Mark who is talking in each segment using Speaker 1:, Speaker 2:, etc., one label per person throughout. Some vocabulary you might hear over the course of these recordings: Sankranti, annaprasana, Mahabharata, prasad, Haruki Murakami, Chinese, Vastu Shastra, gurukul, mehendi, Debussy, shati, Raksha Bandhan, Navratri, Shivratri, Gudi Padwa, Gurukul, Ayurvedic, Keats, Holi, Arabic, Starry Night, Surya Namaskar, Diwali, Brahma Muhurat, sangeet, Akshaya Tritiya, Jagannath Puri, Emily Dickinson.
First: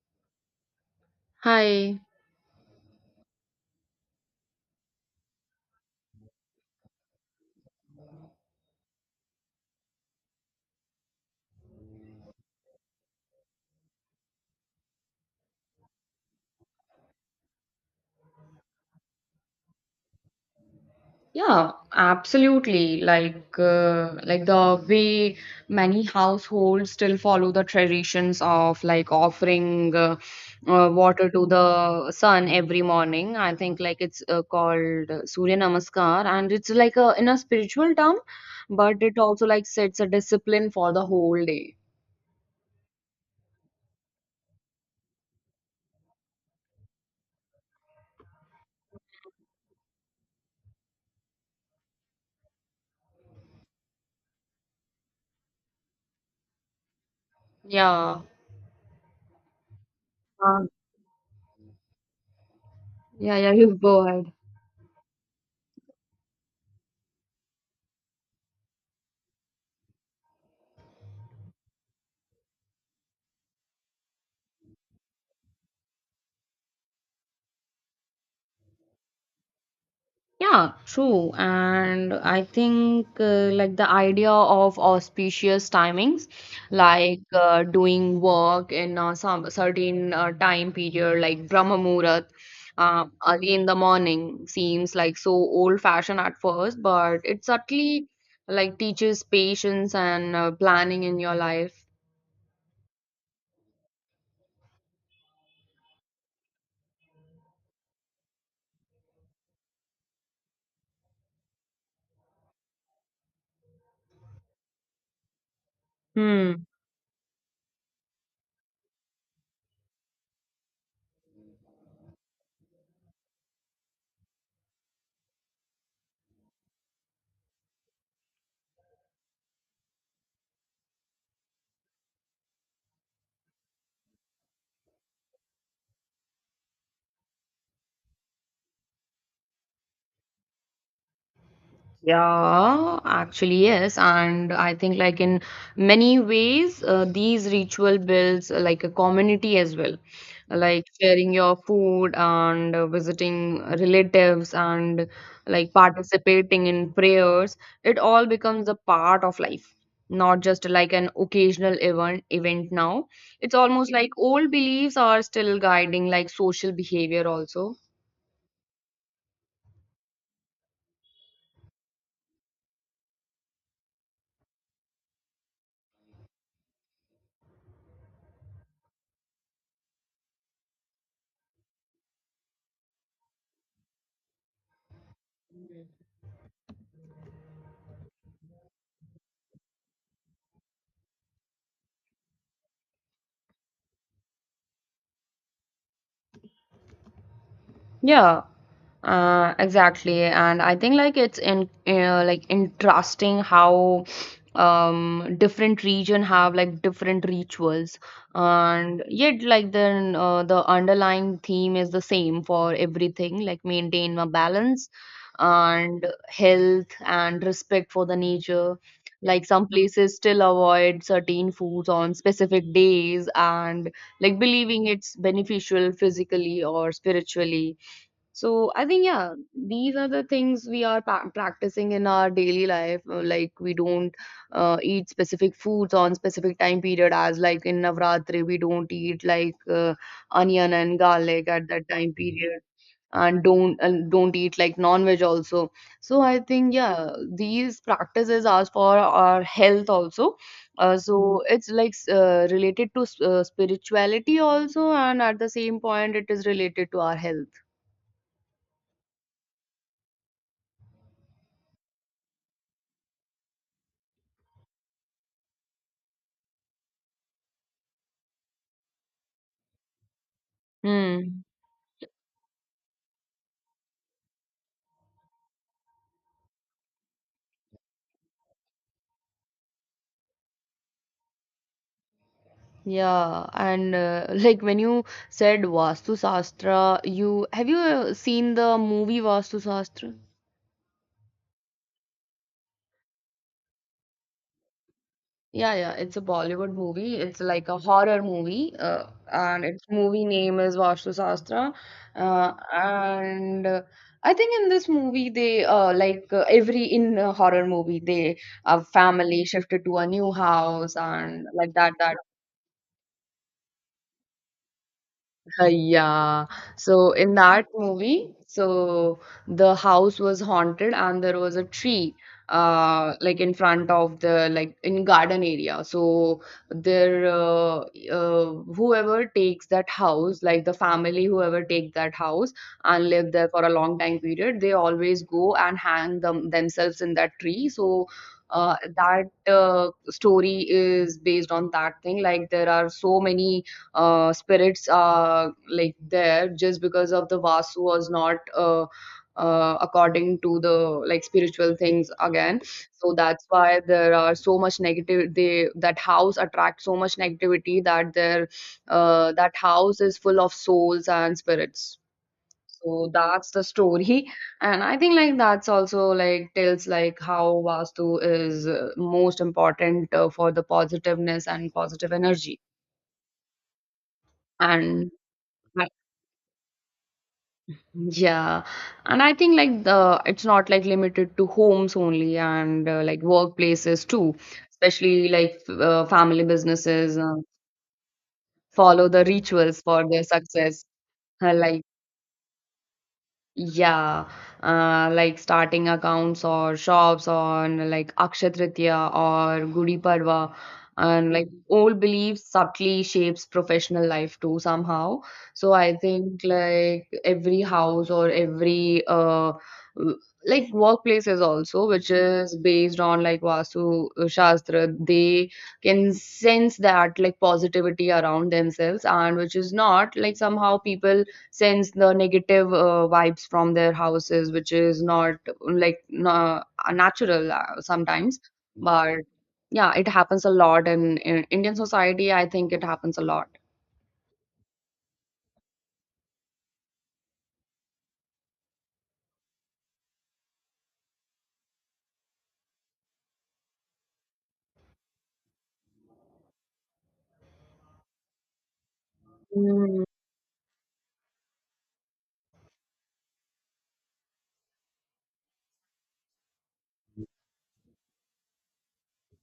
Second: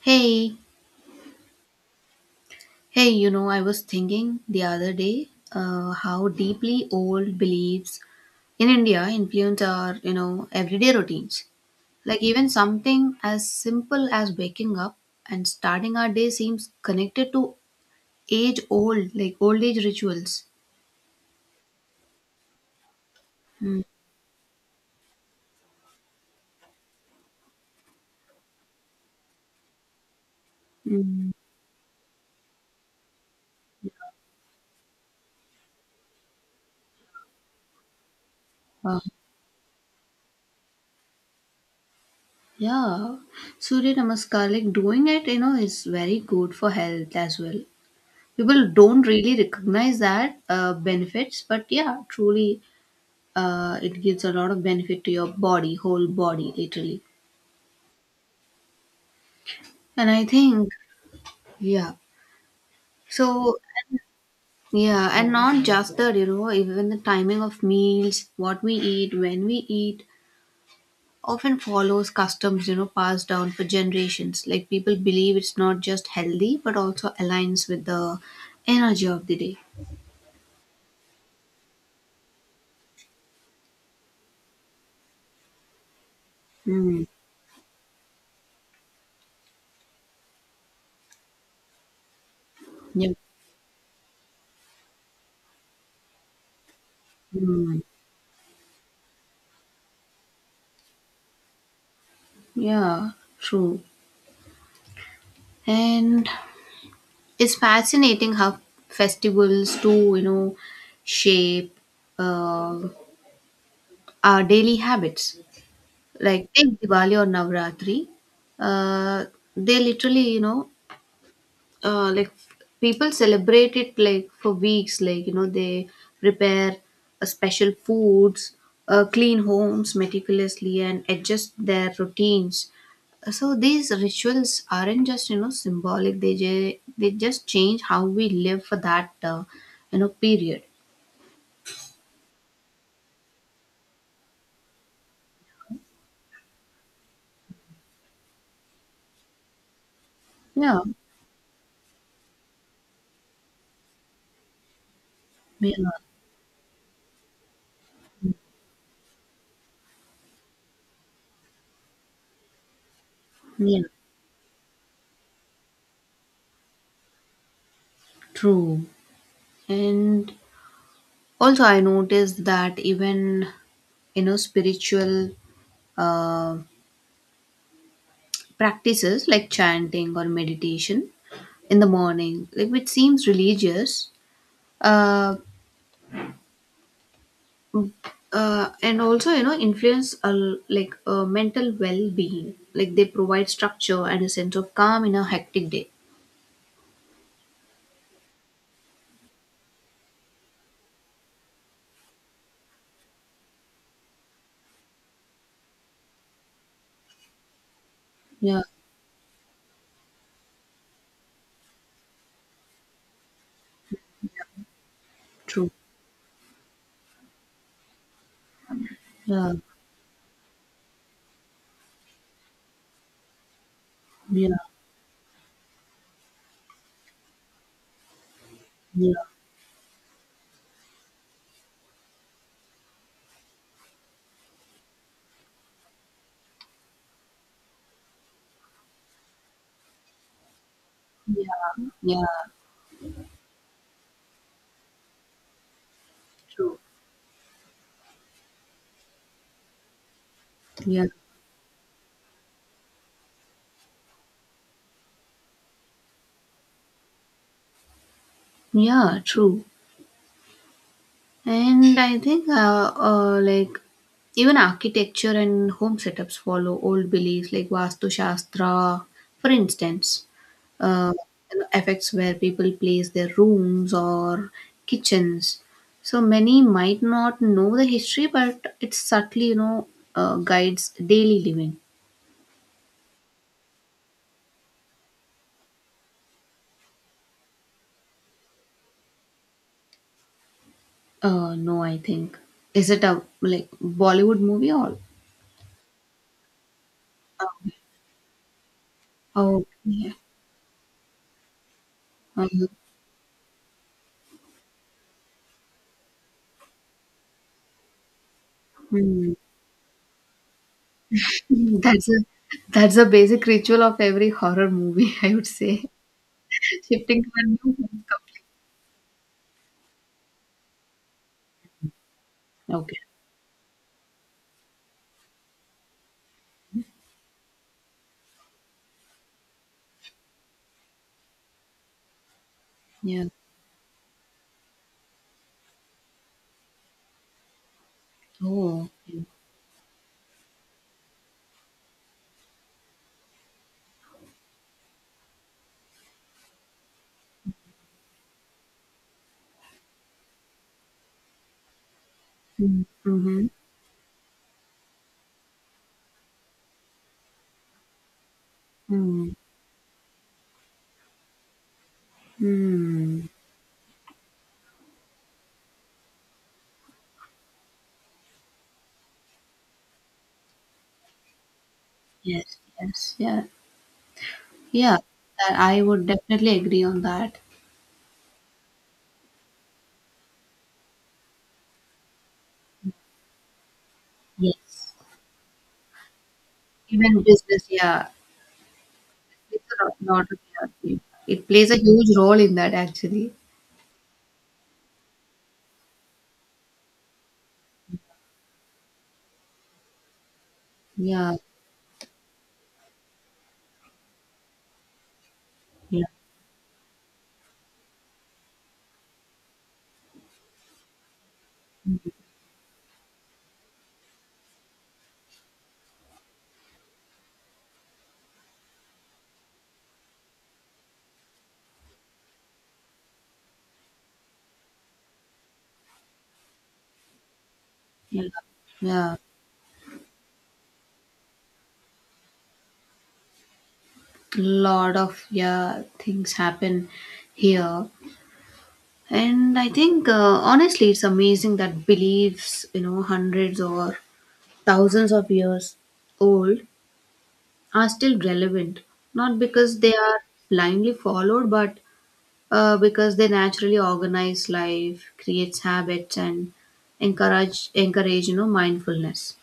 Speaker 1: Hey,
Speaker 2: Hi.
Speaker 1: hey, I was thinking the other day, how deeply old beliefs in India influence our, you know, everyday routines. Like even something as simple as waking up and starting our day seems connected to like old age rituals.
Speaker 2: Yeah, absolutely. Like,
Speaker 1: Mm.
Speaker 2: uh, like the way many households still follow the traditions of like offering water
Speaker 1: Mm.
Speaker 2: to the sun every morning. I think like it's called Surya Namaskar, and it's like a in a spiritual term,
Speaker 1: uh,
Speaker 2: but it also like sets a discipline for the whole day.
Speaker 1: yeah, Surya Namaskar, like doing it is very good for health as well. People don't really recognize that benefits, but yeah, truly, it gives a lot of benefit to your body, whole body, literally.
Speaker 2: Yeah.
Speaker 1: And I
Speaker 2: Uh,
Speaker 1: think, yeah.
Speaker 2: yeah, yeah.
Speaker 1: So,
Speaker 2: You go ahead.
Speaker 1: yeah, and not just that, even the timing of meals, what we eat, when we eat, often follows customs passed down for generations. Like people believe it's not just healthy, but also aligns with the energy of the day.
Speaker 2: Yeah, true. And I think like the idea of auspicious timings,
Speaker 1: Mm.
Speaker 2: like doing work in some certain time period, like Brahma Muhurat,
Speaker 1: Yeah.
Speaker 2: early in the morning, seems like so old-fashioned at first, but it
Speaker 1: Mm.
Speaker 2: subtly like teaches patience and planning in your life.
Speaker 1: Yeah, true. And it's fascinating how festivals do shape uh, our daily habits. Like
Speaker 2: Hmm.
Speaker 1: take Diwali or Navratri, uh, they literally, like people celebrate it like for weeks, like they prepare a special foods, clean homes meticulously, and adjust their routines. So these rituals aren't just symbolic, they just change how we live for that period.
Speaker 2: Yeah, actually, yes. And I think, like, in many ways, these ritual builds like a community as well,
Speaker 1: Yeah,
Speaker 2: like sharing your food and visiting relatives and like
Speaker 1: yeah,
Speaker 2: participating in prayers. It all becomes a part of life, not just like an occasional event now. It's
Speaker 1: yeah,
Speaker 2: almost like old beliefs are still guiding like social behavior also.
Speaker 1: true. And also I noticed that even spiritual uh, practices like chanting or meditation in the morning, like which seems religious, uh, and also influence, like a mental well-being. Like they provide structure and a sense of calm in a hectic day.
Speaker 2: Yeah, exactly. And I think like it's in like interesting how different region have like different rituals,
Speaker 1: Yeah,
Speaker 2: and yet like then the underlying theme is the same for everything, like maintain a balance
Speaker 1: true.
Speaker 2: and health and respect for the nature. Like
Speaker 1: Yeah,
Speaker 2: some places still avoid certain foods on specific days and like
Speaker 1: yeah,
Speaker 2: believing it's beneficial physically or spiritually. So I think
Speaker 1: yeah,
Speaker 2: yeah, these are the things we are practicing in our daily life. Like we don't eat specific foods on specific time period, as like in Navratri we don't eat like onion and garlic at that
Speaker 1: yeah,
Speaker 2: time
Speaker 1: yeah,
Speaker 2: period, and don't eat like non-veg also. So I think
Speaker 1: true.
Speaker 2: yeah, these practices are for our health also.
Speaker 1: Yeah,
Speaker 2: So it's like related to spirituality also, and at the same point it is related to our health.
Speaker 1: yeah, true. And I think, like, even architecture and home setups follow old beliefs like Vastu Shastra, for instance, uh,
Speaker 2: Hmm.
Speaker 1: affects where people place their rooms or kitchens. So many might not know the history, but it subtly, guides daily living.
Speaker 2: Yeah, and like when you said Vastu Shastra, you have you seen the movie Vastu Shastra?
Speaker 1: No, I think. Is it a like Bollywood movie or?
Speaker 2: Yeah, yeah, it's a Bollywood movie. It's like a horror movie, and
Speaker 1: Oh,
Speaker 2: its
Speaker 1: yeah.
Speaker 2: movie name is Vastu Shastra.
Speaker 1: Um,
Speaker 2: And I think in this movie, they like every in a horror movie, they a
Speaker 1: hmm.
Speaker 2: family shifted to a new house, and like that
Speaker 1: That's
Speaker 2: that
Speaker 1: a that's a basic ritual of every horror movie, I would say.
Speaker 2: Yeah. So
Speaker 1: Shifting to
Speaker 2: in
Speaker 1: a new
Speaker 2: that
Speaker 1: home
Speaker 2: movie,
Speaker 1: completely.
Speaker 2: so the house was haunted, and there was a tree
Speaker 1: Okay.
Speaker 2: like in front of the like in garden area. So there whoever takes that house, like the family whoever take that house and
Speaker 1: Yeah.
Speaker 2: live there for a long time period, they always go and hang them themselves in that tree. So
Speaker 1: Oh. Okay.
Speaker 2: that story is based on that thing. Like there are so many spirits are like there just because of the vasu was not according to the like spiritual things again,
Speaker 1: Mm.
Speaker 2: so that's
Speaker 1: Mhm.
Speaker 2: why there are so much negative, they, that house attracts so much negativity, that their
Speaker 1: Mm.
Speaker 2: that house is full of souls and spirits. So
Speaker 1: Mm.
Speaker 2: that's the story. And I think like that's also like tells like how vastu is most important for the positiveness and positive
Speaker 1: Yes.
Speaker 2: energy.
Speaker 1: Yes. Yeah. Yeah.
Speaker 2: And
Speaker 1: That I
Speaker 2: I
Speaker 1: would definitely agree on that.
Speaker 2: Yeah, and I think like the it's not like limited to homes only, and like workplaces too,
Speaker 1: Yes.
Speaker 2: especially like family businesses
Speaker 1: Even business. Yeah.
Speaker 2: follow the
Speaker 1: It's
Speaker 2: rituals
Speaker 1: a lot,
Speaker 2: for
Speaker 1: lot
Speaker 2: their
Speaker 1: of
Speaker 2: success,
Speaker 1: ERP. It
Speaker 2: uh,
Speaker 1: plays a
Speaker 2: like
Speaker 1: huge role in that actually.
Speaker 2: yeah, like starting accounts or shops on like Akshaya Tritiya or Gudi Padwa, and
Speaker 1: Yeah.
Speaker 2: like old beliefs subtly shapes professional life too somehow. So I
Speaker 1: Yeah.
Speaker 2: think like every house or every w- like workplaces also, which is based on like Vastu Shastra, they can sense that like positivity around themselves, and which is not like somehow people sends the negative vibes from their houses, which is not like na natural
Speaker 1: Yeah.
Speaker 2: sometimes.
Speaker 1: Yeah.
Speaker 2: But yeah, it happens a lot in Indian society. I think it happens a lot.
Speaker 1: Lot of, yeah, things happen here. And I think, honestly, it's amazing that beliefs hundreds or thousands of years old are still relevant. Not because they are blindly followed, but because they naturally organize life, creates habits, and encourage mindfulness.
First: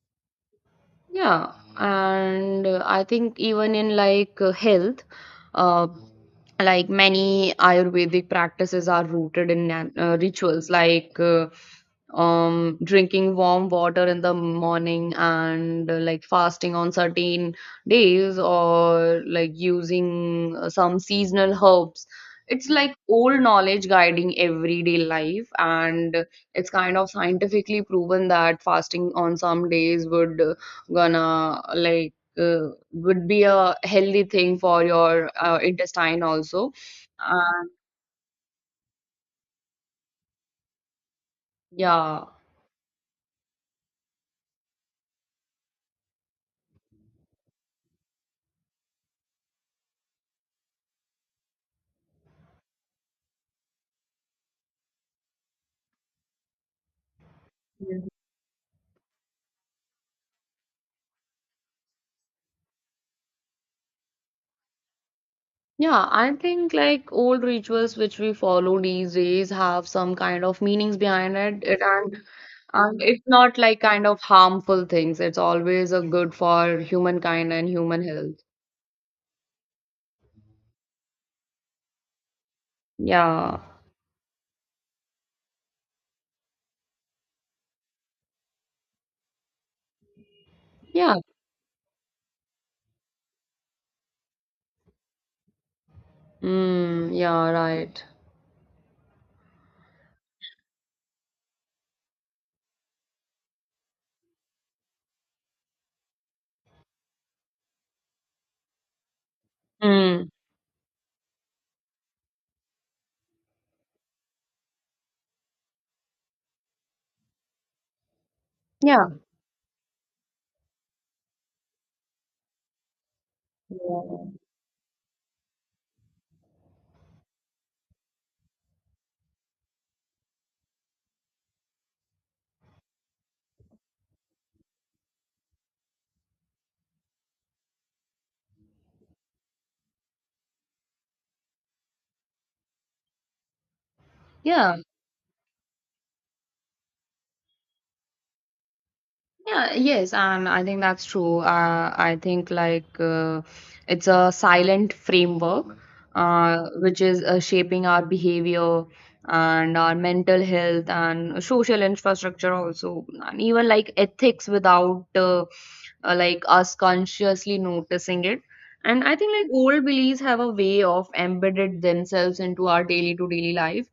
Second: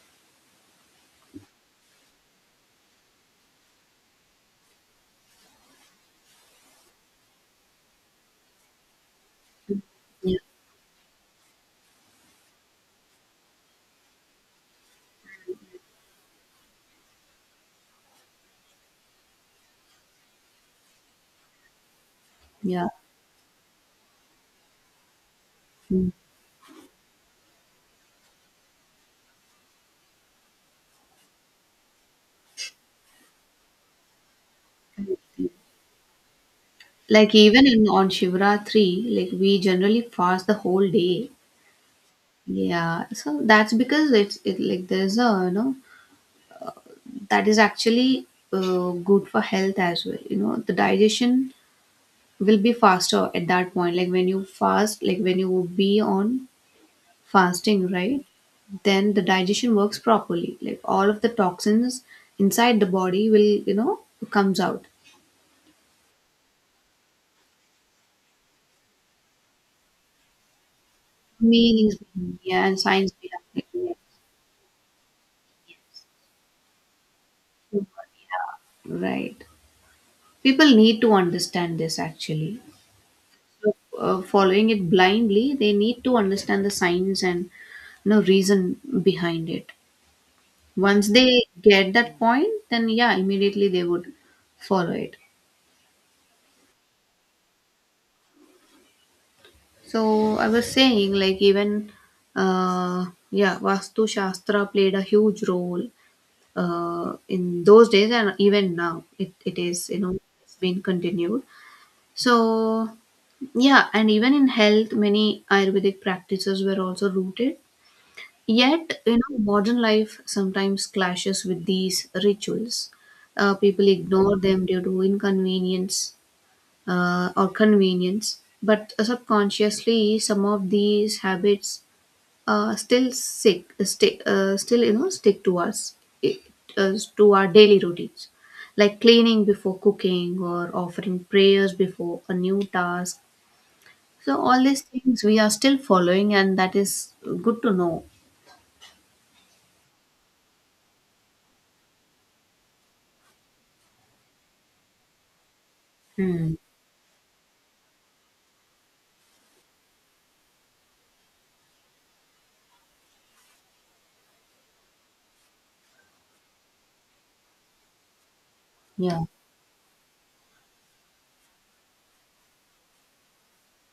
Speaker 2: Yeah, and I think even in like health, uh, like many Ayurvedic practices are rooted in
Speaker 1: Yeah,
Speaker 2: rituals like drinking warm water in the morning and like fasting on certain days or like using some seasonal herbs. It's
Speaker 1: yeah.
Speaker 2: like old knowledge guiding everyday life,
Speaker 1: Mm.
Speaker 2: and it's kind of scientifically proven that fasting on some days would gonna like would be a healthy thing for your intestine also.
Speaker 1: Like even
Speaker 2: And
Speaker 1: in on Shivratri, like we generally fast the whole day.
Speaker 2: yeah.
Speaker 1: Yeah, so that's because it's it like there's a, that is actually, good for health as well. You know the digestion will be faster at that point, like when you fast, like when you would be on fasting,
Speaker 2: Mhm.
Speaker 1: right? Then the digestion works properly, like all of the toxins inside the body will, you know, comes out.
Speaker 2: Yeah, I think like old rituals which we follow these days have some kind of meanings behind it, and
Speaker 1: Yeah, and science
Speaker 2: it's
Speaker 1: behind
Speaker 2: not like
Speaker 1: it.
Speaker 2: kind of harmful things. It's always a good for humankind and human health.
Speaker 1: Yeah. Right, people need to understand this actually.
Speaker 2: Yeah,
Speaker 1: Following it blindly, they need to understand the science and reason behind it. Once
Speaker 2: yeah,
Speaker 1: they get that point, then yeah, immediately they would follow it.
Speaker 2: mm, yeah, right.
Speaker 1: So I was saying, like, even uh yeah, Vastu Shastra played a huge role in those days, and even now it is
Speaker 2: Mm.
Speaker 1: it's been continued. So yeah, and even in health many Ayurvedic practices were also rooted. Yet
Speaker 2: Yeah,
Speaker 1: modern life sometimes clashes with these rituals. People
Speaker 2: yeah,
Speaker 1: ignore them due to inconvenience, or convenience, but subconsciously, some of these habits still stick to us, it, to our daily routines, like cleaning before cooking or offering prayers before a new task. So all
Speaker 2: yeah.
Speaker 1: these things we are still following, and that is good to know.
Speaker 2: Yeah, yes, and I think that's true. I think like it's a silent framework
Speaker 1: Hmm.
Speaker 2: which is shaping our behavior and our mental health and social infrastructure also, and even like ethics without like us consciously noticing it. And I
Speaker 1: Yeah.
Speaker 2: think like old beliefs have a way of embedded themselves into our daily to daily life,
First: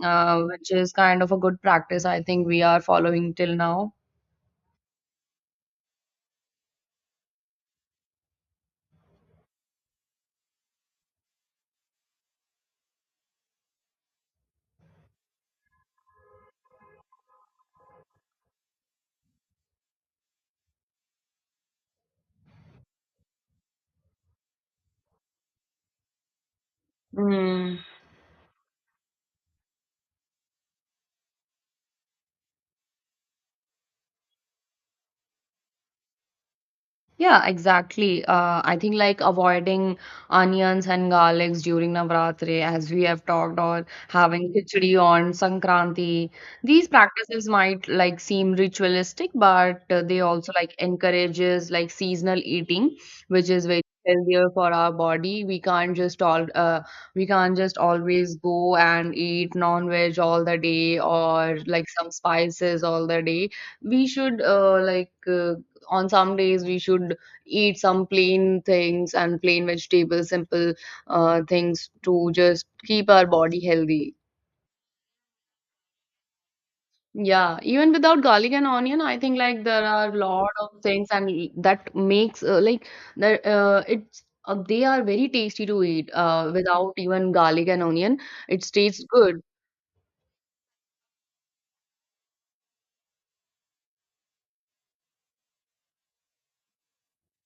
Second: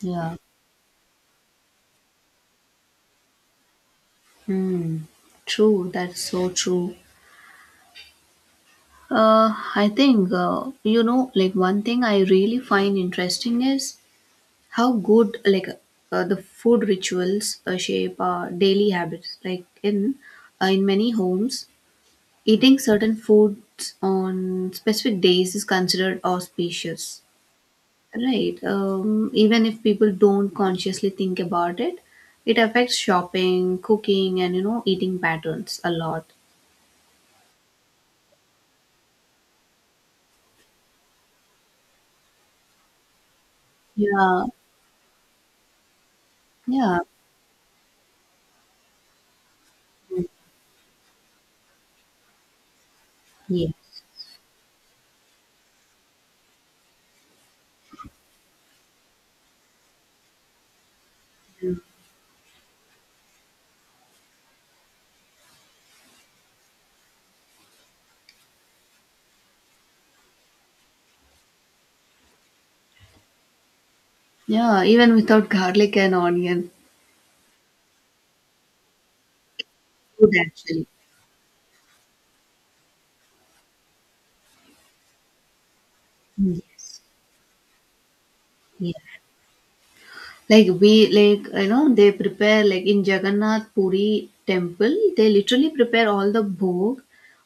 Speaker 1: Yeah.
Speaker 2: which is kind of a good practice I think we are following till now.
Speaker 1: Hmm. True. That's so true. I think, like one thing I really find interesting is how good, like the food rituals shape our daily habits. Like in, many homes, eating certain foods on specific days is considered auspicious,
Speaker 2: Mm.
Speaker 1: right? Even if people don't consciously think about it, it affects shopping, cooking, and eating patterns a lot.
Speaker 2: Yeah, exactly. I think like avoiding onions and garlics during Navratri, as we have talked, or
Speaker 1: Yeah,
Speaker 2: having khichdi on Sankranti. These
Speaker 1: yeah.
Speaker 2: practices might like seem ritualistic, but they
Speaker 1: Mm.
Speaker 2: also like encourages like seasonal eating, which is
Speaker 1: Yes,
Speaker 2: very healthier for our body. We can't just always go and eat non-veg all the day or
Speaker 1: yeah,
Speaker 2: like some spices all the day. We should like. On some days, we should eat some plain things and plain vegetables, simple things to just keep our body healthy.
Speaker 1: yeah, even without garlic and onion,
Speaker 2: Yeah, even without garlic and onion, I think like there are a
Speaker 1: good
Speaker 2: lot of
Speaker 1: actually.
Speaker 2: things and that makes like that it's they are very tasty to eat
Speaker 1: Mm.
Speaker 2: without even garlic and onion. It
Speaker 1: Yes,
Speaker 2: tastes
Speaker 1: yeah.
Speaker 2: good.
Speaker 1: Like they prepare like in Jagannath Puri temple, they literally prepare all the bhog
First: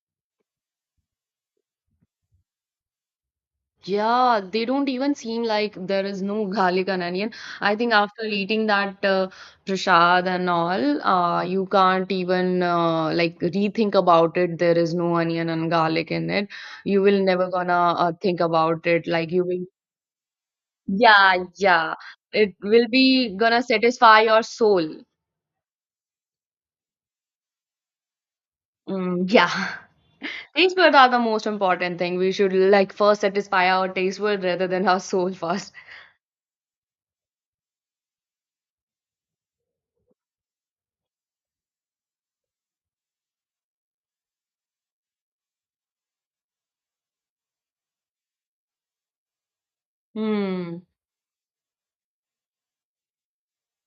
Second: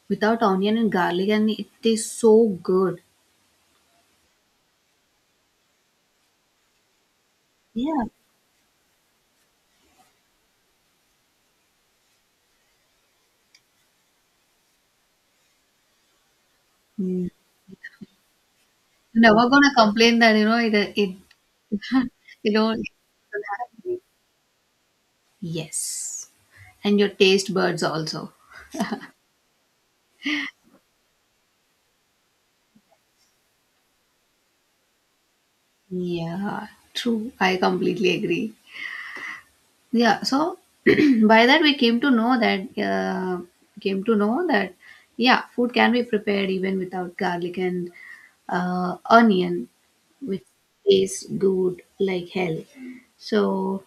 Speaker 1: without onion and garlic, and it tastes so good.
Speaker 2: Yeah, they don't even seem like there is no garlic and onion. I think
Speaker 1: Yeah.
Speaker 2: after eating that prasad and all, you can't even like rethink about it. There is no onion and garlic in it. You will
Speaker 1: mm.
Speaker 2: never gonna think about it. Like you
Speaker 1: Never
Speaker 2: will,
Speaker 1: gonna complain that it
Speaker 2: yeah, yeah.
Speaker 1: you
Speaker 2: It
Speaker 1: know.
Speaker 2: will be gonna satisfy your soul.
Speaker 1: Yes, and your taste buds also.
Speaker 2: Mm, yeah. Taste buds are the most important thing. We should like first satisfy our taste bud rather than our soul first.
Speaker 1: Yeah, true. I completely agree. Yeah, so by that we came to know that, came to know that yeah, food can be prepared even without garlic and onion, which
Speaker 2: Hmm.
Speaker 1: tastes good like hell. So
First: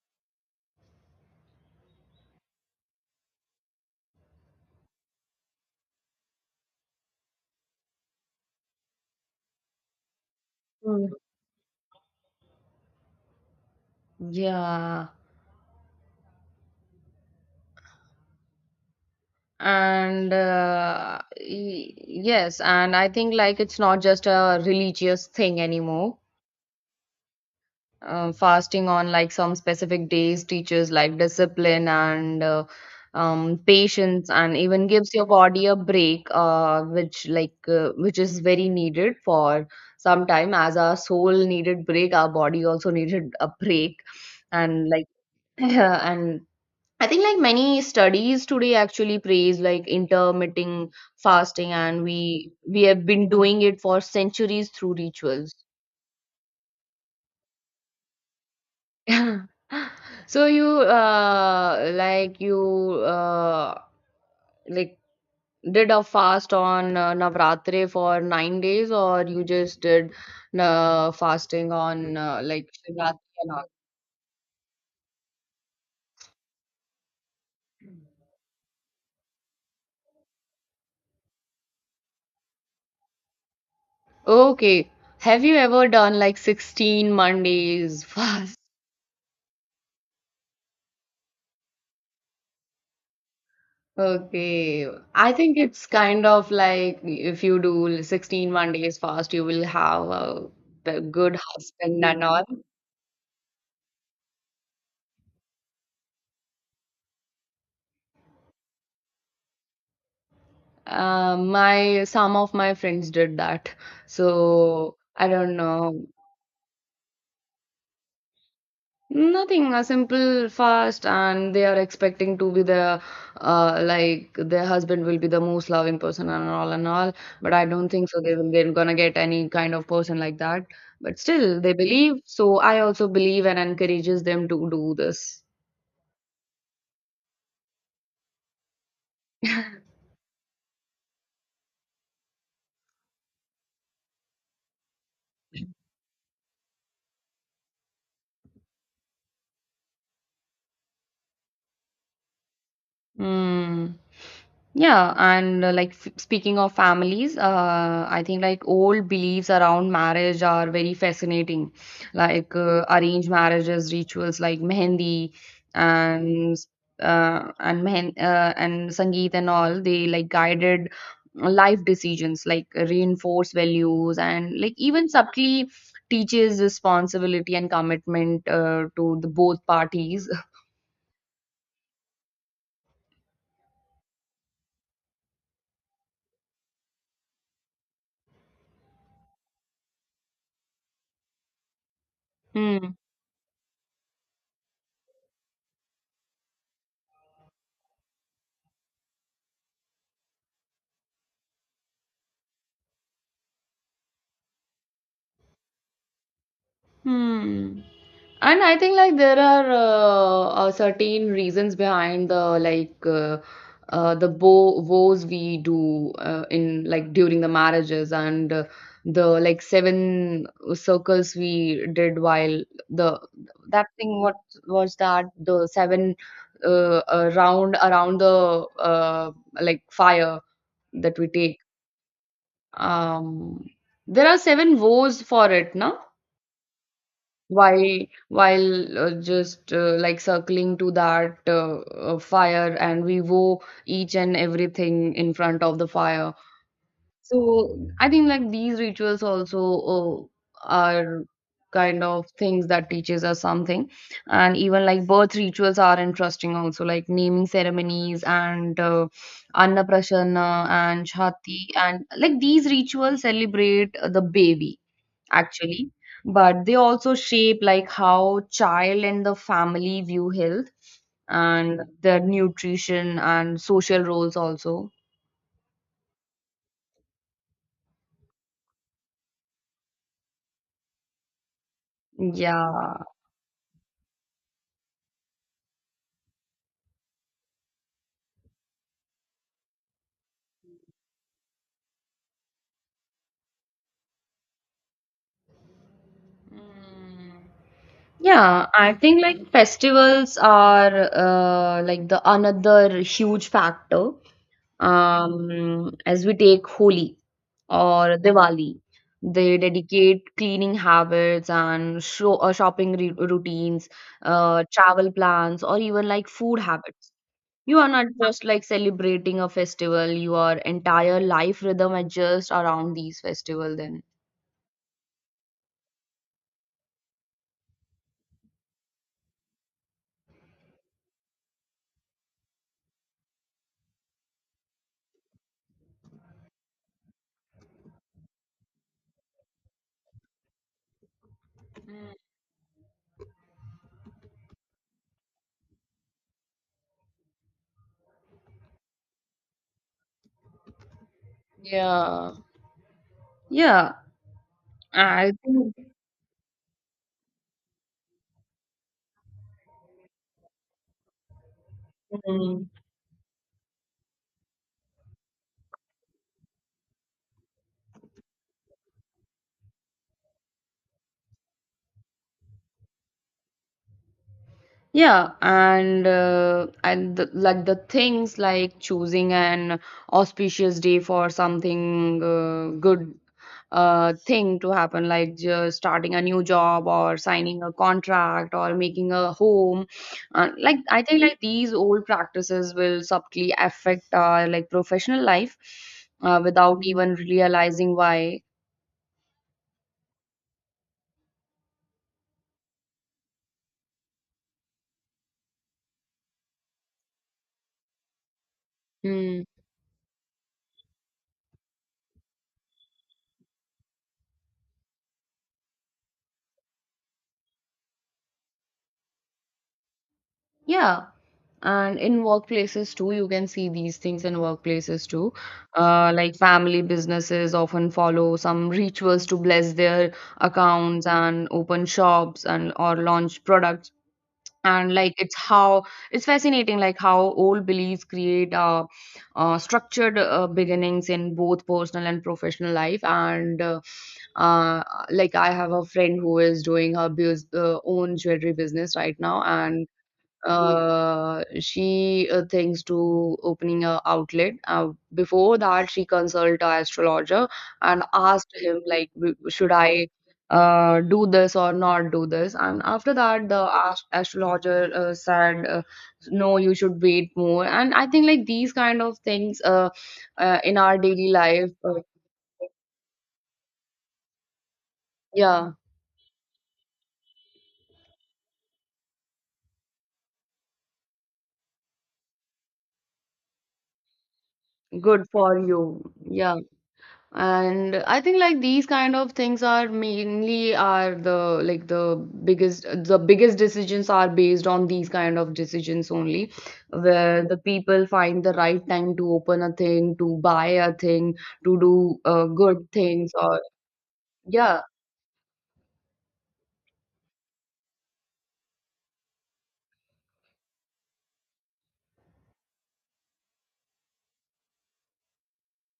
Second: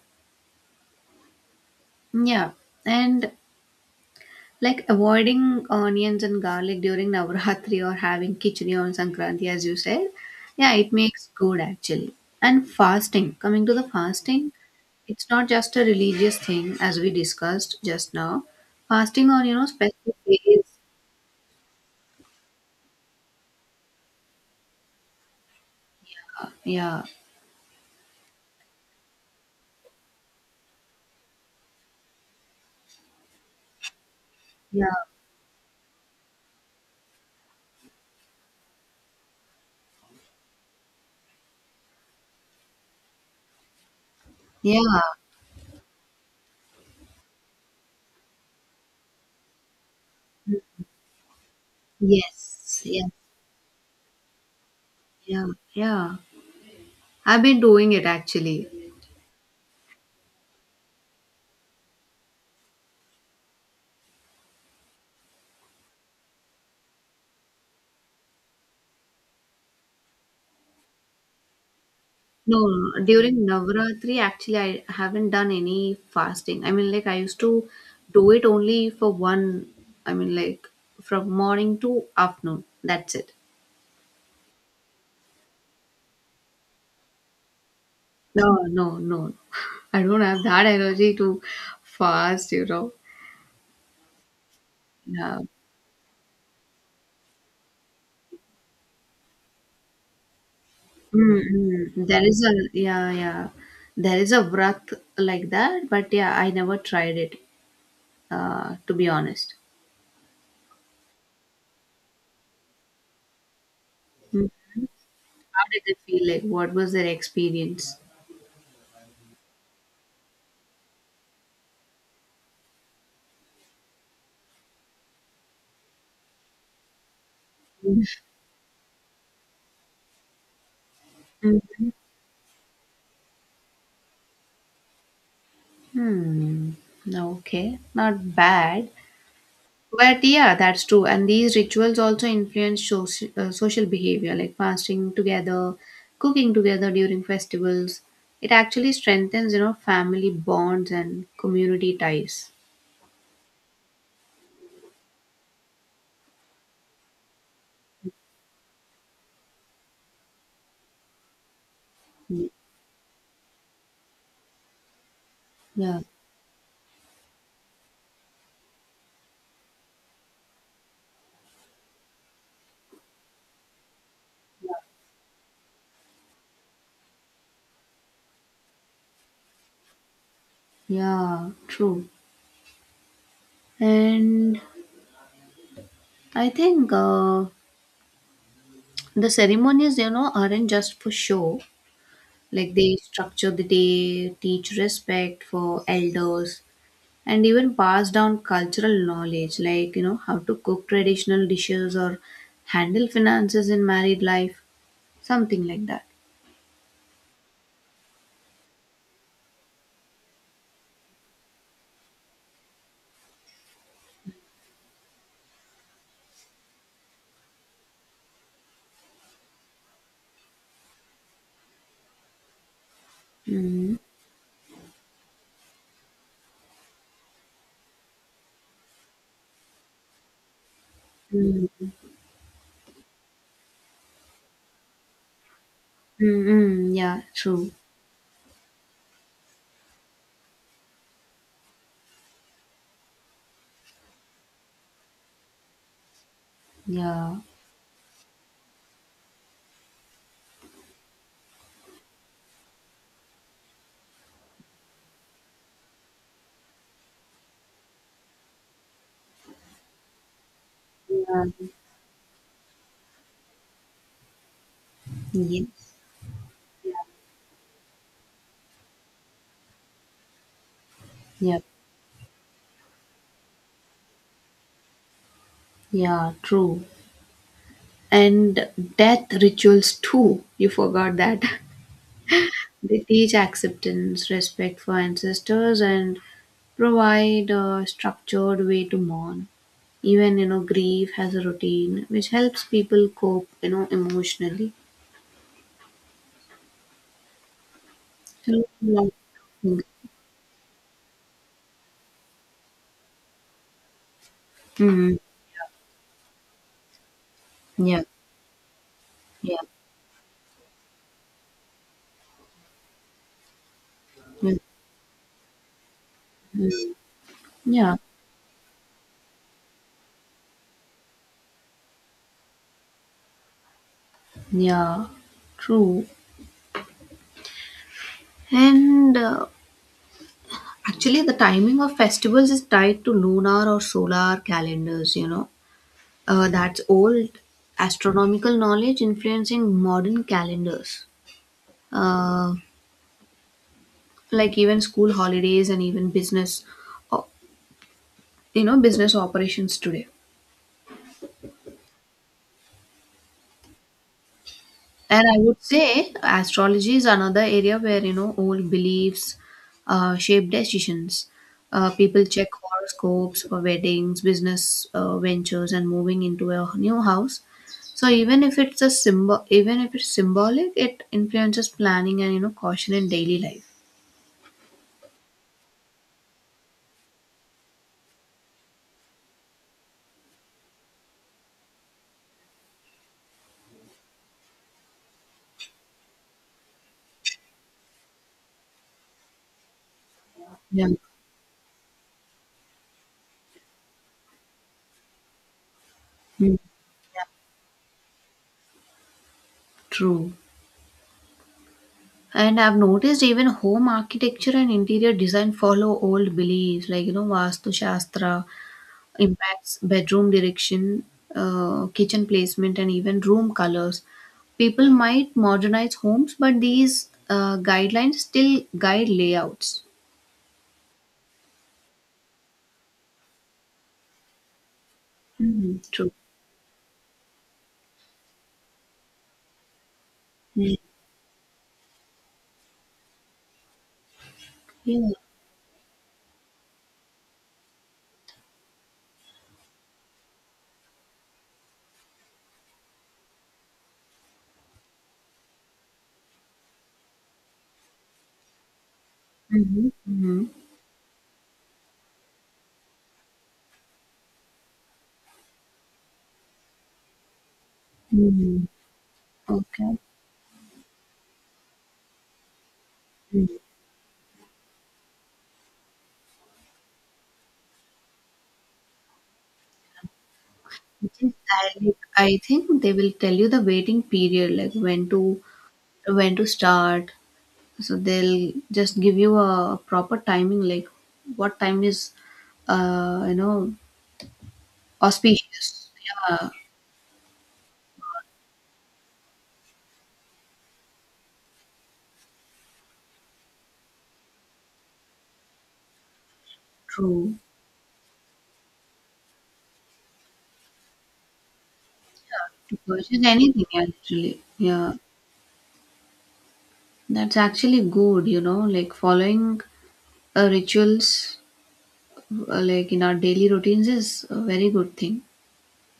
Speaker 1: yeah, and like avoiding onions and garlic during Navratri or having khichdi on Sankranti, as you said, yeah, it
Speaker 2: Hmm.
Speaker 1: makes good actually. And fasting, coming to the fasting,
Speaker 2: Yeah.
Speaker 1: it's not just a religious thing as we discussed just now. Fasting on, specific
Speaker 2: And
Speaker 1: days.
Speaker 2: yes, and I think like it's not just a religious thing anymore.
Speaker 1: Yeah,
Speaker 2: Fasting on like some specific days teaches like discipline and patience and even
Speaker 1: yeah,
Speaker 2: gives your body a break, which is very needed for some time, as our soul needed break, our body also needed a break,
Speaker 1: yeah.
Speaker 2: and like and I think like many studies today actually praise like intermittent fasting, and we
Speaker 1: Yes,
Speaker 2: we have
Speaker 1: yeah,
Speaker 2: been doing it for centuries through
Speaker 1: yeah,
Speaker 2: rituals.
Speaker 1: yeah. I've been doing it actually.
Speaker 2: So you uh like you uh like did a fast on Navratri for 9 days, or you just did fasting on
Speaker 1: No,
Speaker 2: like
Speaker 1: no, no.
Speaker 2: Shivratri
Speaker 1: During
Speaker 2: and
Speaker 1: Navratri, actually, I haven't done any fasting. I mean, like, I used to do it only for one. I mean, like, from morning to afternoon. That's it.
Speaker 2: all? Okay. Have you ever done like 16 Mondays
Speaker 1: No,
Speaker 2: fast?
Speaker 1: no, no. I don't have that energy to fast, you know.
Speaker 2: Okay, I
Speaker 1: Yeah.
Speaker 2: think it's kind of like if you do 16 one days fast, you will have a good husband
Speaker 1: Mm-hmm.
Speaker 2: and
Speaker 1: There is
Speaker 2: all.
Speaker 1: a, yeah, yeah. There is a vrat like that, but yeah, I never tried it, to be honest.
Speaker 2: My some of my friends did that,
Speaker 1: Mm.
Speaker 2: so I don't
Speaker 1: How did it
Speaker 2: know.
Speaker 1: feel like? What was their experience?
Speaker 2: Nothing, a simple fast, and they are expecting to be their husband will be the most loving person and all and all. But I don't think so. They're gonna get any kind of person like that. But still, they believe. So I also believe and encourages them to do this.
Speaker 1: Hmm. Okay. Not bad. But yeah, that's true. And these rituals also influence social behavior, like fasting together, cooking together during festivals. It actually strengthens family bonds and community ties.
Speaker 2: Mm. Yeah, and like f speaking of families, I think like old beliefs around marriage are very fascinating,
Speaker 1: Y-
Speaker 2: like arranged marriages, rituals like mehendi
Speaker 1: Yeah,
Speaker 2: and and mehen and sangeet and all. They like guided life decisions, like reinforce values and like even subtly teaches responsibility and commitment to the both parties.
Speaker 1: yeah, true. And I think, the ceremonies aren't just for show. Like
Speaker 2: Hmm.
Speaker 1: they structure the day, teach respect for elders, and even pass down cultural knowledge, like how to cook traditional dishes or handle finances in married life, something like that.
Speaker 2: Hmm. And I think like there are certain reasons behind the like the bo vows we do in like during the marriages, and the like seven circles we did while the that
Speaker 1: Mm.
Speaker 2: thing, what was that, the seven round around the like fire that we take.
Speaker 1: Mm.
Speaker 2: Um, there are seven vows for it, na?
Speaker 1: Mm. Mm. Yeah, true.
Speaker 2: while while just like circling to that fire, and we woe each and everything in front of the fire.
Speaker 1: Yeah,
Speaker 2: So I think like these rituals also uh, are kind of things that teaches us something. And even like birth rituals are interesting also, like naming ceremonies and annaprasana and
Speaker 1: yeah.
Speaker 2: shati, and like these rituals celebrate the baby
Speaker 1: Yes,
Speaker 2: actually, but they also shape like how child and the family view health
Speaker 1: yeah,
Speaker 2: and their nutrition and social roles also.
Speaker 1: yeah, true. And death rituals too, you forgot that. They
Speaker 2: Yeah.
Speaker 1: teach acceptance, respect for ancestors, and provide a structured way to mourn. Even grief has a routine which helps people cope emotionally.
Speaker 2: Mm.
Speaker 1: So,
Speaker 2: Yeah, I
Speaker 1: yeah.
Speaker 2: think like festivals are like the another huge factor.
Speaker 1: Mm,
Speaker 2: As we take Holi
Speaker 1: yeah,
Speaker 2: or Diwali, they
Speaker 1: yeah.
Speaker 2: dedicate cleaning habits and show, shopping re routines,
Speaker 1: Mm.
Speaker 2: travel plans, or even like food
Speaker 1: Mm.
Speaker 2: habits. You are
Speaker 1: Yeah,
Speaker 2: not just like celebrating a festival, your entire life rhythm adjusts around these festival then.
Speaker 1: yeah, true. And, actually, the timing of festivals is tied to lunar or solar calendars, you know. That's old astronomical knowledge influencing modern calendars. Uh, like even school holidays and even business, o- business operations today.
Speaker 2: Yeah. Yeah,
Speaker 1: And
Speaker 2: I
Speaker 1: I would
Speaker 2: think.
Speaker 1: say astrology is another area where old beliefs shape decisions. People check
Speaker 2: um,
Speaker 1: horoscopes for weddings, business ventures, and moving into a new house. So even if it's a symbol, even if it's symbolic, it influences planning and caution in daily life.
Speaker 2: Yeah, and the, like the things like choosing an auspicious day for something good thing to happen, like just starting a new job or signing a contract or making a home. Like
Speaker 1: Yeah.
Speaker 2: I think like these old practices will subtly affect our like professional life
Speaker 1: Mm.
Speaker 2: without even realizing why.
Speaker 1: True. And I've noticed even home architecture and interior design follow old beliefs like, you know, Vastu Shastra
Speaker 2: Hmm.
Speaker 1: impacts bedroom direction, kitchen placement, and even room colors. People might modernize homes, but these guidelines still guide layouts.
Speaker 2: Yeah. And in workplaces too, you can see these things in workplaces too.
Speaker 1: Hmm. True.
Speaker 2: Like family businesses often follow some rituals to bless their
Speaker 1: Mm.
Speaker 2: accounts and open shops and or launch products. And
Speaker 1: Yeah.
Speaker 2: like it's how It's fascinating, like how old beliefs create structured beginnings in both personal and professional life. And uh, like I have a friend who is doing her own jewelry business right now, and
Speaker 1: Mm-hmm. Mm-hmm.
Speaker 2: she thinks to opening a outlet. Before that, she consult a astrologer and asked
Speaker 1: Mm.
Speaker 2: him like, should
Speaker 1: Okay.
Speaker 2: I do this or not do this? And after that,
Speaker 1: Mm.
Speaker 2: the astrologer said, no, you should wait more. And I think like these kind of things in our
Speaker 1: It
Speaker 2: daily
Speaker 1: is
Speaker 2: life,
Speaker 1: dialect. I think they will tell you the waiting period, like when to
Speaker 2: yeah,
Speaker 1: when to start, so they'll just give you a proper timing, like what time is uh you know
Speaker 2: good for you.
Speaker 1: auspicious, yeah.
Speaker 2: Yeah. And I think like these kind of things are mainly are the like the biggest decisions are based on these kind of decisions only,
Speaker 1: True,
Speaker 2: where the people find the right time to open a thing, to buy a thing, to do
Speaker 1: to
Speaker 2: good
Speaker 1: purchase
Speaker 2: things or
Speaker 1: anything actually.
Speaker 2: yeah.
Speaker 1: Yeah, that's actually good, you know, like following rituals like in our daily routines is a very good thing,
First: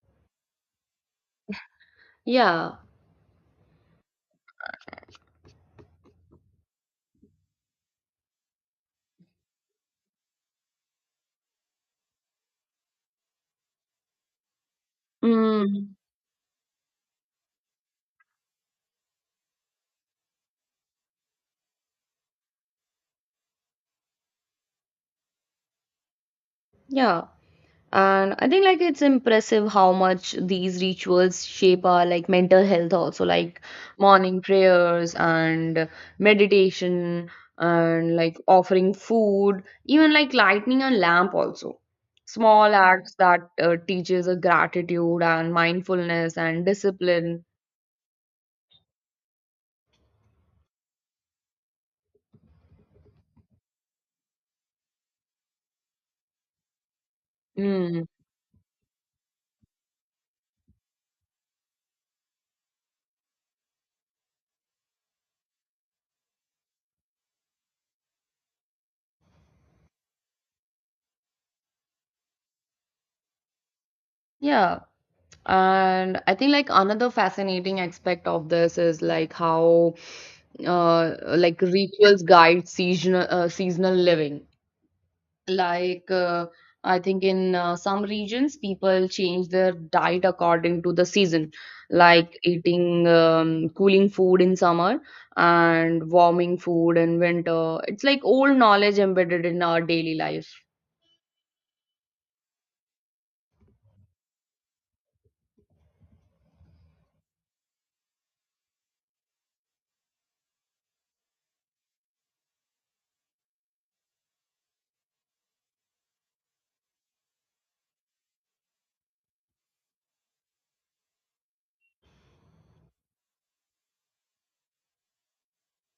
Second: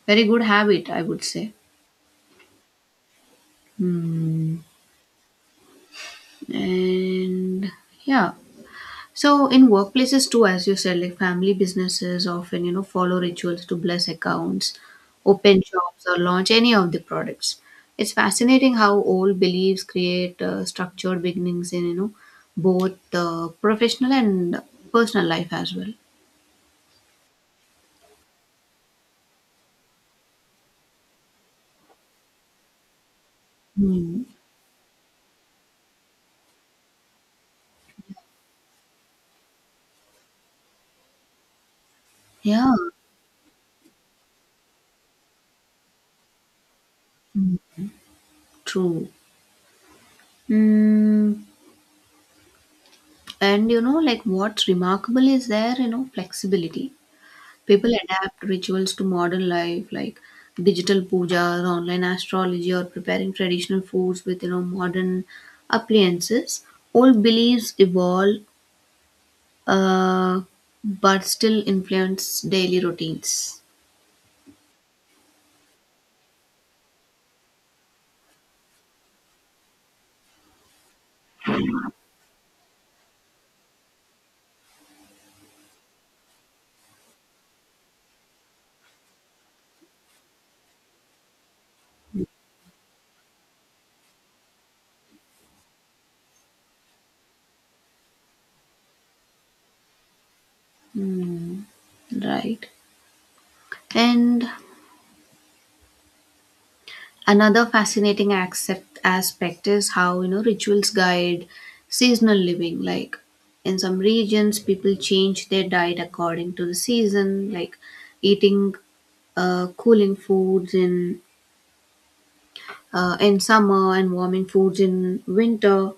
Speaker 1: very good habit, I would say.
Speaker 2: Yeah.
Speaker 1: Hmm. And yeah, so in workplaces too, as you said, like family businesses often follow rituals to bless accounts, open
Speaker 2: mm,
Speaker 1: shops or launch any of the products. It's fascinating how old beliefs create structured beginnings in, both professional and personal life as well.
Speaker 2: yeah, and I think like it's impressive how much these rituals shape our like mental health also, like
Speaker 1: Hmm.
Speaker 2: morning prayers and meditation and like offering food, even like lighting a lamp also,
Speaker 1: Yeah,
Speaker 2: small acts that teaches a gratitude and mindfulness and discipline.
Speaker 1: true. Mm, and like what's remarkable is their, you know, flexibility. People
Speaker 2: Mm.
Speaker 1: adapt rituals to modern life, like digital pujas, online astrology, or preparing traditional foods with modern appliances. Old beliefs evolve, uh, but still influence daily routines.
Speaker 2: Yeah. And I think like another fascinating aspect of this is like how like rituals guide seasonal living. Like uh, I think in some regions, people change their diet according to the season, like eating cooling food in summer and warming food in winter. It's like old knowledge embedded in our daily life.
Speaker 1: Hmm. Right. And another fascinating accept aspect is how rituals guide seasonal living. Like in some regions, people change their diet according to the season, like eating cooling foods in summer and warming foods in winter.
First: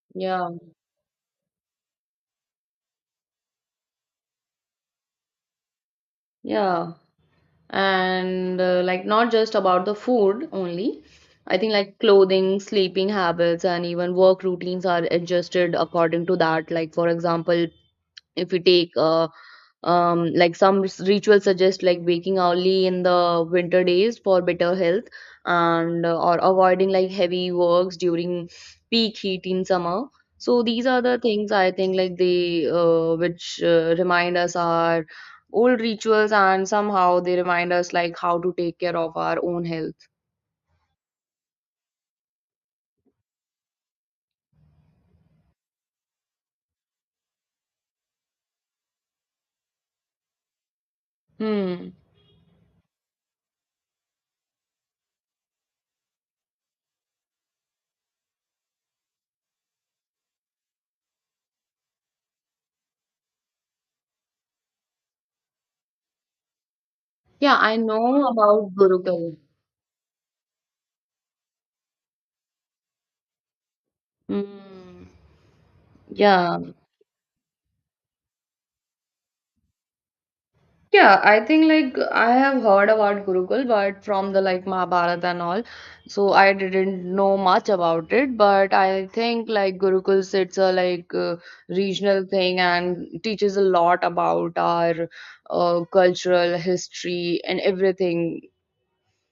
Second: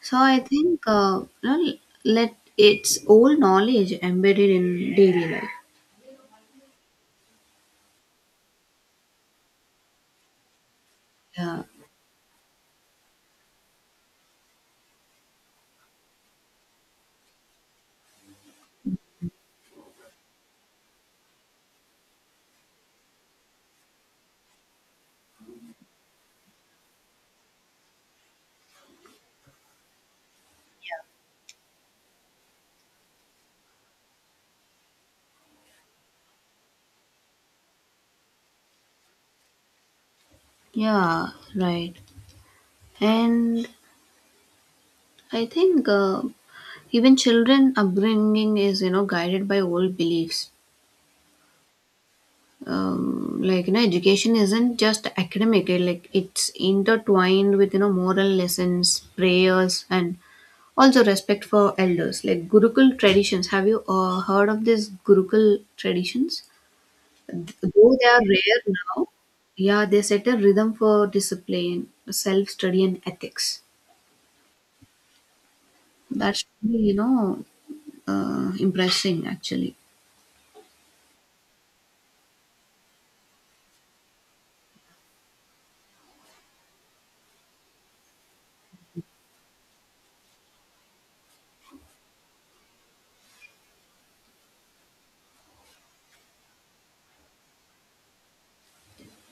Speaker 1: So I
Speaker 2: Yeah,
Speaker 1: think, you know, let it's old knowledge embedded in daily life.
Speaker 2: yeah. And like not just about the food only. I
Speaker 1: Yeah,
Speaker 2: think like clothing, sleeping habits, and even work routines are adjusted according to that. Like for example, if we take like some rituals suggest like waking early in the winter days for better health, and or avoiding like heavy works during peak heat in summer. So these are the things, I think, like they which remind us our old rituals and somehow they remind us like how to take care of our own health.
Speaker 1: yeah, right. And I think. Even children upbringing is guided by old beliefs.
Speaker 2: Hmm.
Speaker 1: Like education isn't just academic, like it's intertwined with moral lessons, prayers, and also respect for elders, like gurukul traditions. Have you heard of these gurukul traditions,
Speaker 2: Yeah, I
Speaker 1: though
Speaker 2: know
Speaker 1: they are rare
Speaker 2: about
Speaker 1: now?
Speaker 2: gurukul.
Speaker 1: Yeah, they set a rhythm for discipline, self study, and ethics.
Speaker 2: Hmm.
Speaker 1: That's
Speaker 2: Yeah.
Speaker 1: really, impressing actually.
Speaker 2: Yeah, I think like I have heard about Gurukul, but from the like Mahabharata and all, so I didn't know much about it. But I think like Gurukul, it's a like regional thing and teaches a lot about our cultural history and everything.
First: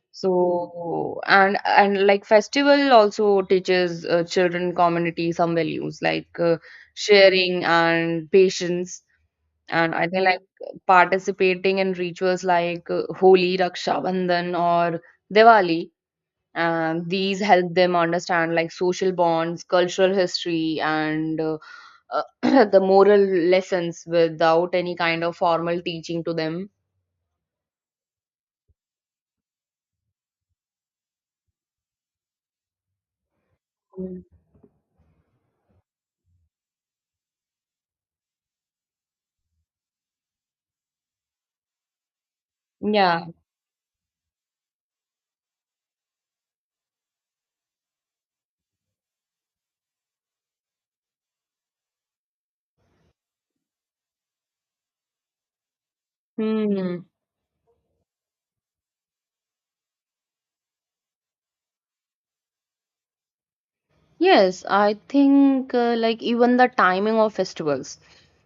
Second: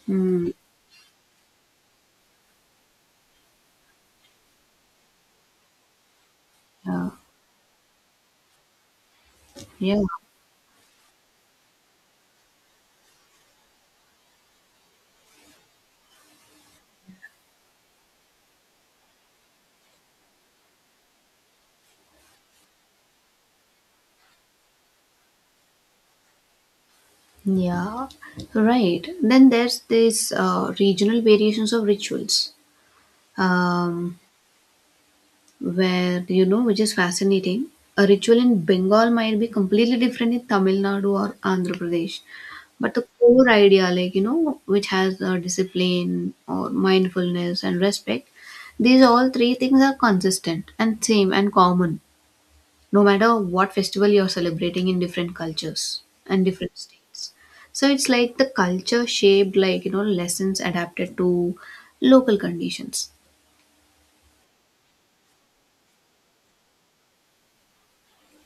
Speaker 1: Mm.
Speaker 2: So and like festival also teaches children community some values, like
Speaker 1: Yeah,
Speaker 2: sharing and patience, and
Speaker 1: yeah.
Speaker 2: I think like participating in rituals like Holi, Raksha Bandhan, or Diwali, and these help them understand like social bonds, cultural history, and uh, the moral lessons without any kind of formal teaching to them.
Speaker 1: Yeah, right. Then there's this regional variations of rituals, um,
Speaker 2: Mm.
Speaker 1: where which is fascinating. A ritual in Bengal might be completely different in Tamil Nadu or Andhra Pradesh, but the
Speaker 2: Yeah.
Speaker 1: core idea, like which has discipline or mindfulness and respect, these all three things are consistent and same and common, no matter what festival you're celebrating in different cultures and different
Speaker 2: Hmm.
Speaker 1: states. So it's like the culture shaped, like lessons adapted to local conditions.
Speaker 2: Yes, I think like even the timing of festivals,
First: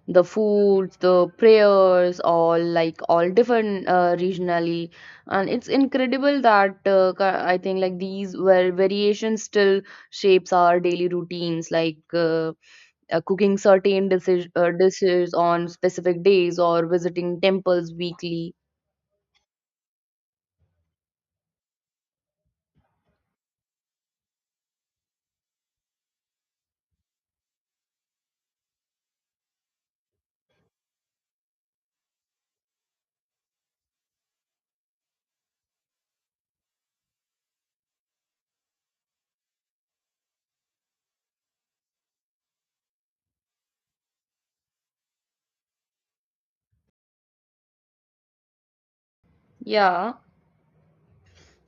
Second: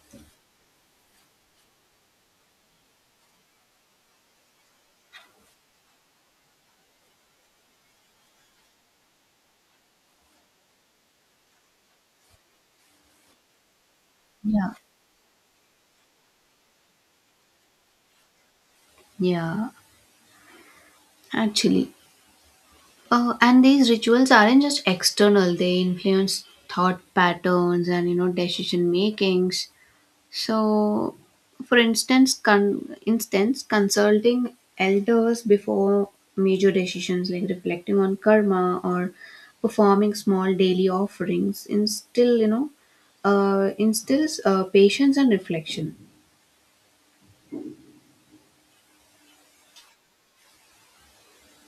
Speaker 2: the food, the prayers, all like all different regionally, and it's incredible that I think like these were variations still shapes our daily routines, like cooking certain dishes,
Speaker 1: Yeah,
Speaker 2: dishes on specific days or visiting temples weekly.
Speaker 1: yeah, actually. And these rituals aren't just external, they influence thought patterns and decision makings. So, for instance, consulting elders before major decisions, like reflecting on karma or performing small daily offerings, instills patience and reflection.
Speaker 2: Yeah.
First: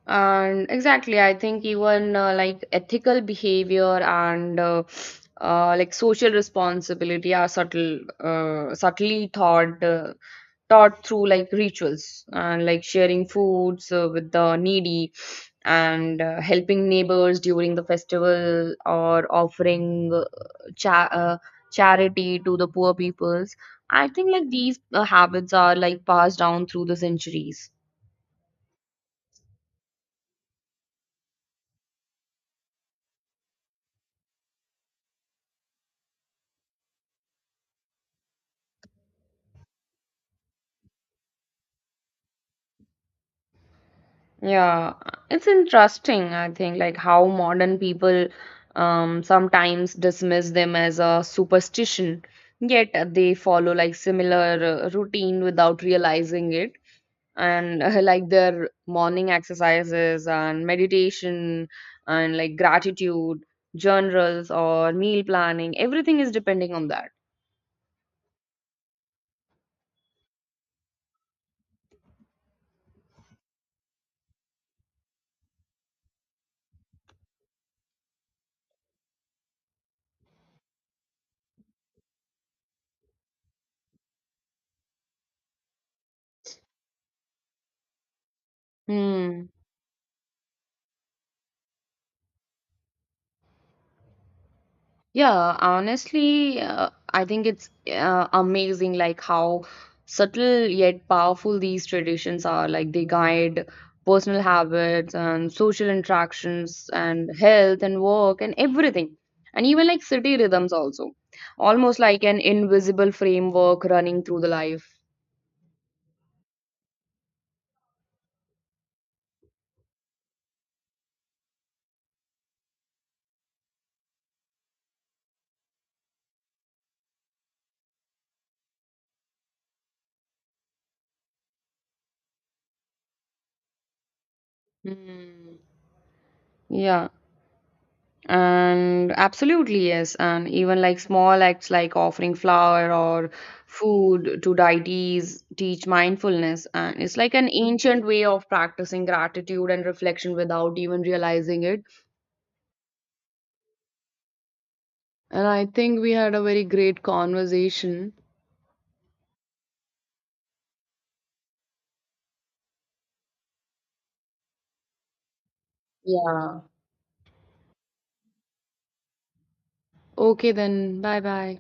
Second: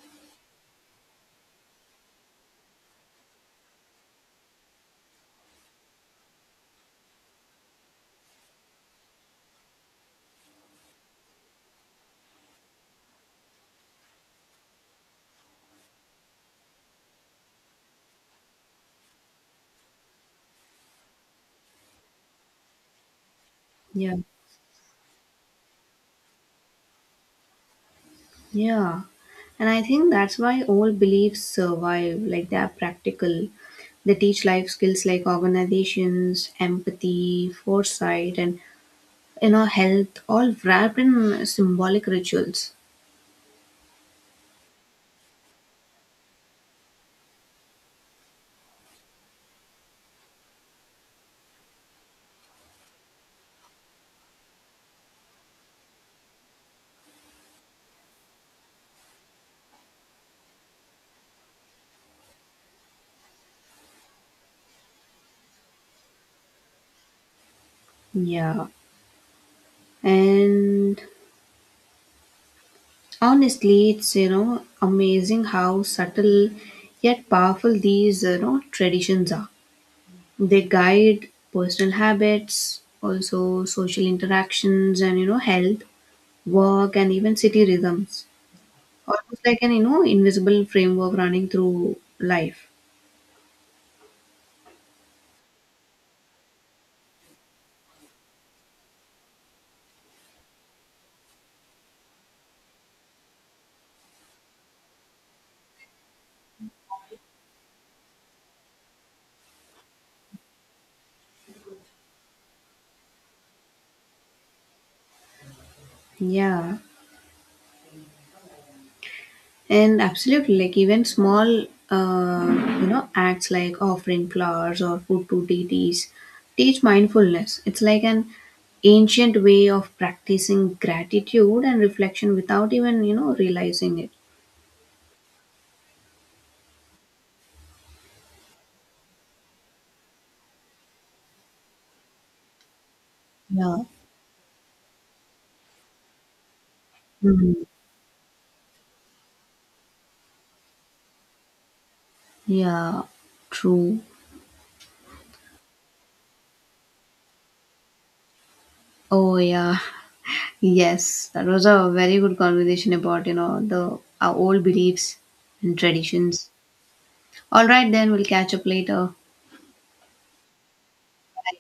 Speaker 2: And exactly, I think even like ethical behavior and like social responsibility are subtle subtly taught through like rituals and like sharing foods with the needy and helping neighbors during the festival or offering cha- uh, charity to the poor peoples. I
Speaker 1: Yeah,
Speaker 2: think like these habits are like passed down through the centuries.
Speaker 1: yeah, and I think that's why old beliefs survive. Like they are practical. They teach life skills like organizations, empathy, foresight, and health, all wrapped in symbolic rituals.
Speaker 2: Yeah, it's interesting, I think, like how modern people sometimes dismiss them as a superstition, yet they follow like similar routine without realizing it. And like their morning exercises and meditation and like gratitude journals or meal planning, everything is depending on that.
Speaker 1: Yeah, and honestly it's amazing how subtle yet powerful these traditions are. They guide personal habits, also social interactions, and health, work, and even city rhythms, almost
Speaker 2: Hmm.
Speaker 1: like an invisible framework running through life.
Speaker 2: Yeah, honestly, I think it's amazing like how subtle yet powerful these traditions are. Like they guide personal habits and social interactions and health and work and everything. And even like city rhythms also. Almost like an invisible framework running through the life.
Speaker 1: Yeah. And absolutely, like even small, acts like offering flowers or food to deities teach mindfulness. It's like an ancient way of practicing gratitude and reflection without even realizing it.
Speaker 2: Yeah. And absolutely, yes. And even like small acts like offering flower or
Speaker 1: Yeah.
Speaker 2: food to deities teach mindfulness. And it's like an
Speaker 1: Mhm.
Speaker 2: ancient way of practicing gratitude and reflection without even realizing it.
Speaker 1: Yeah, true.
Speaker 2: And I think we had a very great conversation.
Speaker 1: Oh, yeah. Yes, that was a very good conversation about the our old beliefs and traditions.
Speaker 2: Yeah.
Speaker 1: All right, then we'll catch up later.
Speaker 2: Okay, then. Bye bye.